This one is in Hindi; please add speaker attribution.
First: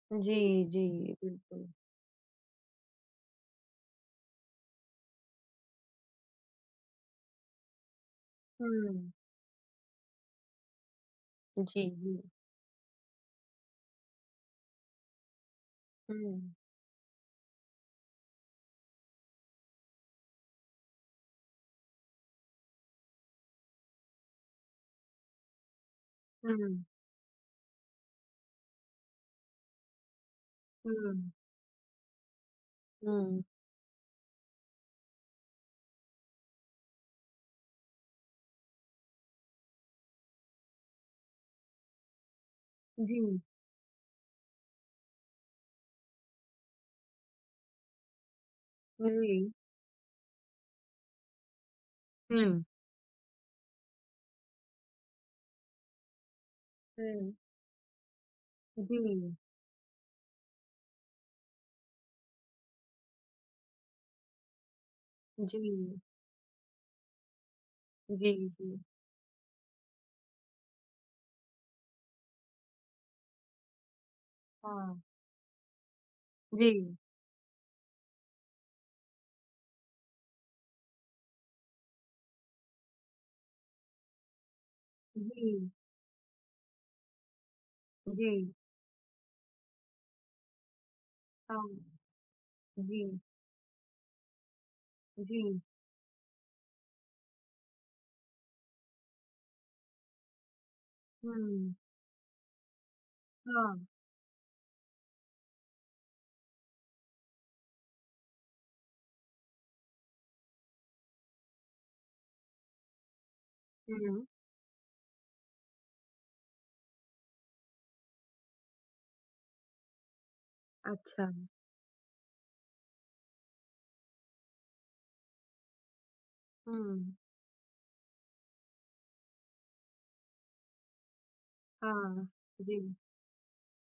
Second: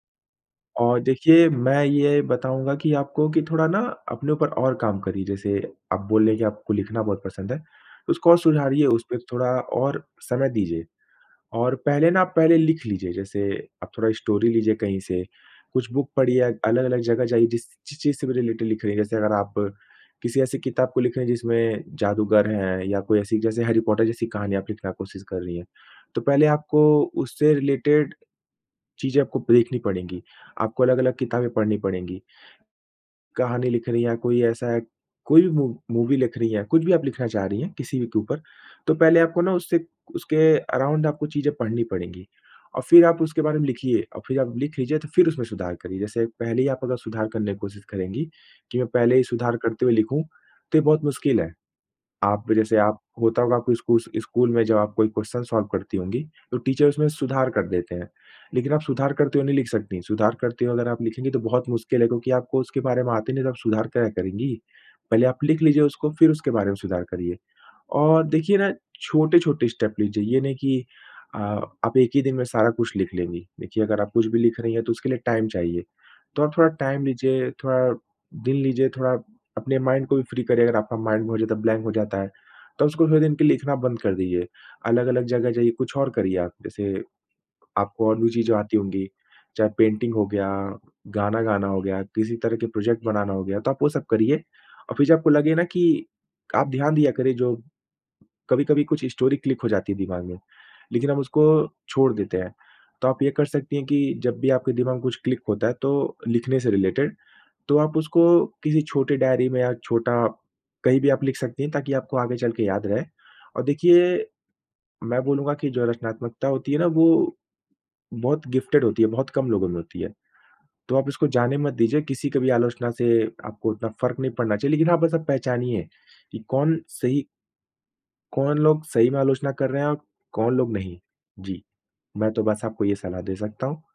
Speaker 1: जी,
Speaker 2: अ,
Speaker 1: जी।
Speaker 2: देखिए,
Speaker 1: बिल्कुल।
Speaker 2: मैं ये बताऊँगा कि आपको कि थोड़ा ना अपने ऊपर और काम करिए जैसे, आप बोल रही हैं कि आपको लिखना बहुत पसंद है। तो उसको और सुधारिए,
Speaker 1: हुँ।
Speaker 2: उसपे थोड़ा और समय दीजिए। और पहले
Speaker 1: जी।
Speaker 2: ना, पहले लिख लीजिए जैसे आप थोड़ा स्टोरी लीजिए कहीं से, कुछ बुक पढ़िए, अ
Speaker 1: हुँ।
Speaker 2: अलग-अलग जगह जाइए जिस ची चीज़ से भी रिलेटेड लिख रही हैं, जैसे अगर आप किसी ऐसी किताब को लिख रही हैं जिसमें जादूगर है या कोई ऐसी जैसे हैरी पॉटर जैसी कहानियाँ आप लिखना कोशिश कर रहीं हैं। तो पहले आपको
Speaker 1: हुँ।
Speaker 2: उससे रिलेटेड, चीज़ें आपको देखनी पड़ेंगी। आपको अलग-अलग
Speaker 1: हुँ।
Speaker 2: किताबें पढ़नी पड़ेंगी।
Speaker 1: हुँ।
Speaker 2: कहानी लिख रही हैं या कोई ऐसा है कोई भी मू मूवी लिख रही हैं, कुछ भी आप लिखना चाह रहीं हैं किसी भी के ऊपर, तो पहले आपको ना उससे उसके अराउंड आपको चीज़ें पढ़नी पड़ेंगी। और फिर आप
Speaker 1: जी।
Speaker 2: उसके बारे में लिखिए और फिर आप लिख लीजिए तो फिर उसमें सुधार करिए। जैसे पहले ही आप अगर सुधार करने की कोशिश करेंगी, कि मैं पहले ही
Speaker 1: वही।
Speaker 2: सुधार करते हुए लिखूँ, तो ये बहुत मुश्किल है। आप
Speaker 1: हुँ।
Speaker 2: जैसे आप होता होगा कोई स्कू स्कूल में जब आप कोई क्वेश्चन सॉल्व करती होंगी, तो टीचर उसमें
Speaker 1: हुँ।
Speaker 2: सुधार कर देते हैं, लेकिन आप सुधार
Speaker 1: जी।
Speaker 2: करते हुए नहीं लिख सकती। सुधार करते हो अगर आप लिखेंगी तो बहुत मुश्किल है क्योंकि आपको उसके बारे में आता ही नहीं तो आप सुधार क्या करेंगी। पहले आप लिख लीजिए
Speaker 1: जी।
Speaker 2: उसको फिर उसके बारे में सुधार करिए। और
Speaker 1: जी,
Speaker 2: देखिए ना,
Speaker 1: जी।
Speaker 2: छोटे-छोटे स्टेप लीजिए, ये नहीं कि अ, आप एक ही दिन में सारा कुछ लिख लेंगी। देखिए अगर आप कुछ भी लिख रही हैं तो
Speaker 1: हाँ।
Speaker 2: उसके लिए टाइम चाहिए, तो आप थोड़ा
Speaker 1: जी।
Speaker 2: टाइम लीजिए, थोड़ा दिन लीजिए, थोड़ा अपने माइंड को भी फ्री करिए अगर आपका माइंड बहुत ज़्यादा ब्लैंक हो जाता है, तो उसको थोड़े दिन के लिए लिखना बंद कर दीजिए। अलग-अलग जगह
Speaker 1: जी।
Speaker 2: जाइए, कुछ और करिए आप, जैसे आपको और भी
Speaker 1: जी।
Speaker 2: चीज़ें आती होंगी। चाहे पेंटिंग हो गया, गाना गाना
Speaker 1: हाँ।
Speaker 2: हो गया, किसी तरह के प्रोजेक्ट
Speaker 1: जी।
Speaker 2: बनाना हो गया, तो आप वो सब करिए। और फिर जब आपको लगे
Speaker 1: जी।
Speaker 2: ना कि आप ध्यान दिया करिए जो कभी-कभी कुछ स्टोरी क्लिक हो जाती है दिमाग में, लेकिन हम उसको
Speaker 1: हुँ।
Speaker 2: छोड़ देते हैं। तो आप ये कर सकती हैं
Speaker 1: हाँ।
Speaker 2: कि जब भी आपके दिमाग में कुछ क्लिक होता है तो लिखने से रिलेटेड, तो आप उसको किसी छोटे डायरी में या छोटा कहीं भी आप लिख सकती हैं, ताकि आपको आगे चल के याद रहे। और
Speaker 1: हुँ।
Speaker 2: देखिए, मैं बोलूँगा कि जो रचनात्मकता होती है ना वो बहुत गिफ़्टेड होती है, बहुत कम लोगों में होती है। तो आप
Speaker 1: अच्छा।
Speaker 2: इसको जाने मत दीजिए, किसी की भी आलोचना से आपको उतना फ़र्क़ नहीं पड़ना चाहिए। लेकिन हाँ बस आप पहचानिए कि कौन
Speaker 1: हुँ।
Speaker 2: सही कौन लोग सही में आलोचना कर रहे हैं और कौन लोग नहीं। जी,
Speaker 1: हाँ।
Speaker 2: मैं तो बस आपको
Speaker 1: जी।
Speaker 2: ये सलाह दे सकता हूँ।